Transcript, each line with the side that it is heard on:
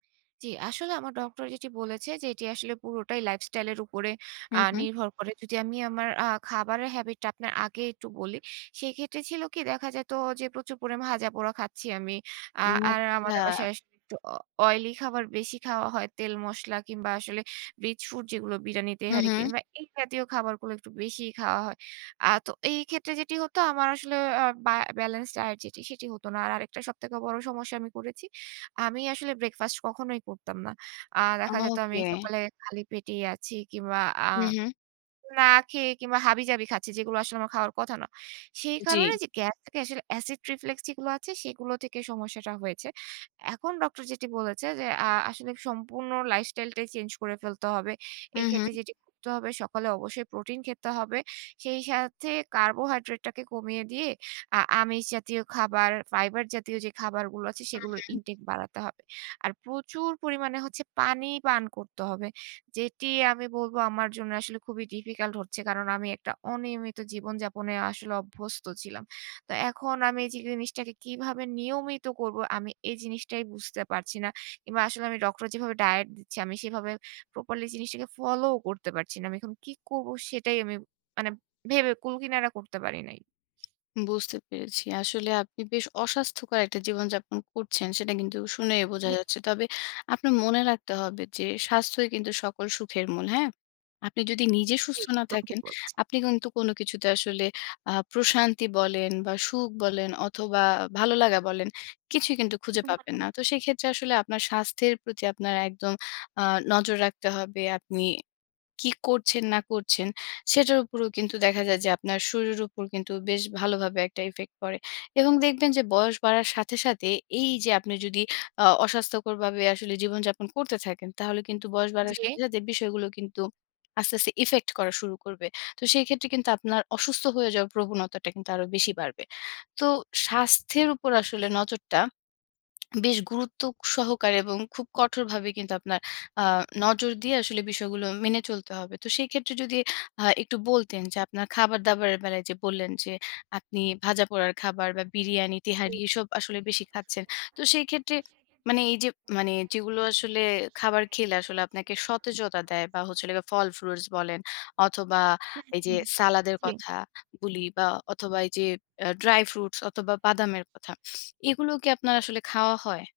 right: জি, আসলে আমার ডক্টর যেটি বলেছে যে, এটি আসলে পুরোটাই lifestyle এর উপরে আ
left: হুম, হুম।
right: নির্ভর করে। যদি আমি আমার আ খাবারের habit টা আপনার আগে একটু বলি, সেক্ষেত্রে ছিল কি দেখা যেত যে, প্রচুর করে ভাজা পোড়া খাচ্ছি আমি। আ
left: ও
right: আর আমাদের
left: আচ্ছা।
right: বাসায় একটু অ oily খাবার বেশি খাওয়া হয়। তেল মসলা কিংবা আসলে rich food যেগুলো বিরিয়ানি,
left: হু,
right: তেহারি
left: হুম।
right: কিংবা এই জাতীয় খাবারগুলো একটু বেশিই খাওয়া হয়। আ তো এই ক্ষেত্রে যেটি হতো আমার আসলে আ বা balanced diet যেটি সেটি হত না। আর আরেকটা সবথেকে বড় সমস্যা আমি করেছি। আমি আসলে ব্রেকফাস্ট কখনোই করতাম না। আ দেখা যেত আমি
left: ওকে।
right: সকালে খালি পেটেই আছি কিংবা আ
left: হু, হুম।
right: না খেয়ে কিংবা হাবি-জাবি খাচ্ছি। যেগুলো আসলে আমার খাওয়ার কথা না। সেই
left: জি।
right: কারণে যে, গ্যাস থেকে acid reflux যেগুলো আছে সেগুলো থেকে সমস্যাটা হয়েছে। এখন ডক্টর যেটি বলেছে যে, আ আসলে সম্পূর্ণ lifestyle টাই চেঞ্জ করে ফেলতে হবে।
left: উহু।
right: এক্ষেত্রে যেটি করতে হবে সকালে অবশ্যই প্রোটিন খেতে হবে। সেই সাথে carbohydrate টাকে কমিয়ে দিয়ে আ আমিষ জাতীয় খাবার, ফাইবার জাতীয় যে, খাবারগুলো আছে
left: হু,
right: সেগুলোর
left: হুম।
right: intake বাড়াতে হবে। আর প্রচুর পরিমাণে হচ্ছে পানি পান করতে হবে, যেটি আমি বলবো আমার জন্য আসলে খুবই difficult হচ্ছে কারণ আমি একটা অনিয়মিত জীবনযাপনে আসলে অভ্যস্ত ছিলাম। তো এখন আমি যে, জিনিসটাকে কিভাবে নিয়মিত করব আমি এই জিনিসটাই বুঝতে পারছি না। কিংবা আসলে আমি ডক্টর যেভাবে ডায়েট দিচ্ছে আমি সেভাবে প্রপারলি জিনিসটাকে ফলোও করতে পারছি না। আমি এখন কি করব সেটাই আমি মানে ভেবে কুলকিনারা করতে পারি নাই।
left: বুঝতে পেরেছি। আসলে আপনি বেশ অস্বাস্থ্যকর একটা জীবনযাপন করছেন। সেটা কিন্তু শুনেই বোঝা
right: জি।
left: যাচ্ছে। তবে আপনার মনে রাখতে হবে যে, স্বাস্থ্যই কিন্তু সকল সুখের মূল। হ্যাঁ? আপনি যদি নিজে
right: জি,
left: সুস্থ না
right: একদম ঠিক
left: থাকেন,
right: বলছেন।
left: আপনি কিন্তু কোন কিছুতে আসলে আ প্রশান্তি বলেন বা সুখ বলেন অথবা ভালোলাগা বলেন। কিছুই কিন্তু খুঁজে
right: হু,
left: পাবেন না।
right: হুম।
left: তো সেক্ষেত্রে আসলে আপনার স্বাস্থ্যের প্রতি আপনার একদম আ নজর রাখতে হবে, আপনি কি করছেন না করছেন সেটার উপরেও কিন্তু দেখা যায় যে, আপনার শরীরের উপর কিন্তু বেশ ভালোভাবে একটা effect পড়ে এবং দেখবেন যে, বয়স বাড়ার সাথে, সাথে এই যে, আপনি যদি আ অস্বাস্থ্যকর ভাবে আসলে জীবনযাপন করতে থাকেন, তাহলে কিন্তু বয়স বাড়ার
right: জি।
left: সাথে, সাথে বিষয়গুলো কিন্তু আস্তে, আস্তে effect করা শুরু করবে। তো সেই ক্ষেত্রে কিন্তু আপনার অসুস্থ হয়ে যাওয়ার প্রবণতাটা কিন্তু আরো বেশি বাড়বে। তো স্বাস্থ্যের উপর আসলে নজরটা বেশ গুরুত্ব সহকারে এবং খুব কঠোরভাবে কিন্তু আপনার আ নজর দিয়ে আসলে বিষয়গুলো মেনে চলতে হবে। তো সেক্ষেত্রে যদি আ একটু বলতেন যে, আপনার খাবার-দাবারের বেলায় যে, বললেন, যে, আপনি ভাজা পোড়ার খাবার বা বিরিয়ানি,
right: জি।
left: তেহারি এসব আসলে বেশি খাচ্ছেন। তো সেই ক্ষেত্রে মানে এই যে, মানে যেগুলো আসলে খাবার খেলে আসলে আপনাকে সতেজতা দেয় বা হচ্ছিলো গিয়ে ফল ফ্রুটস বলেন অথবা
right: হু,
left: এই যে,
right: হুম।
left: সালাদের
right: জি।
left: কথা গুলি বা অথবা এই যে, অ্যা ড্রাই ফ্রুটস অথবা বাদামের কথা। এগুলো কি আপনার আসলে খাওয়া হয়?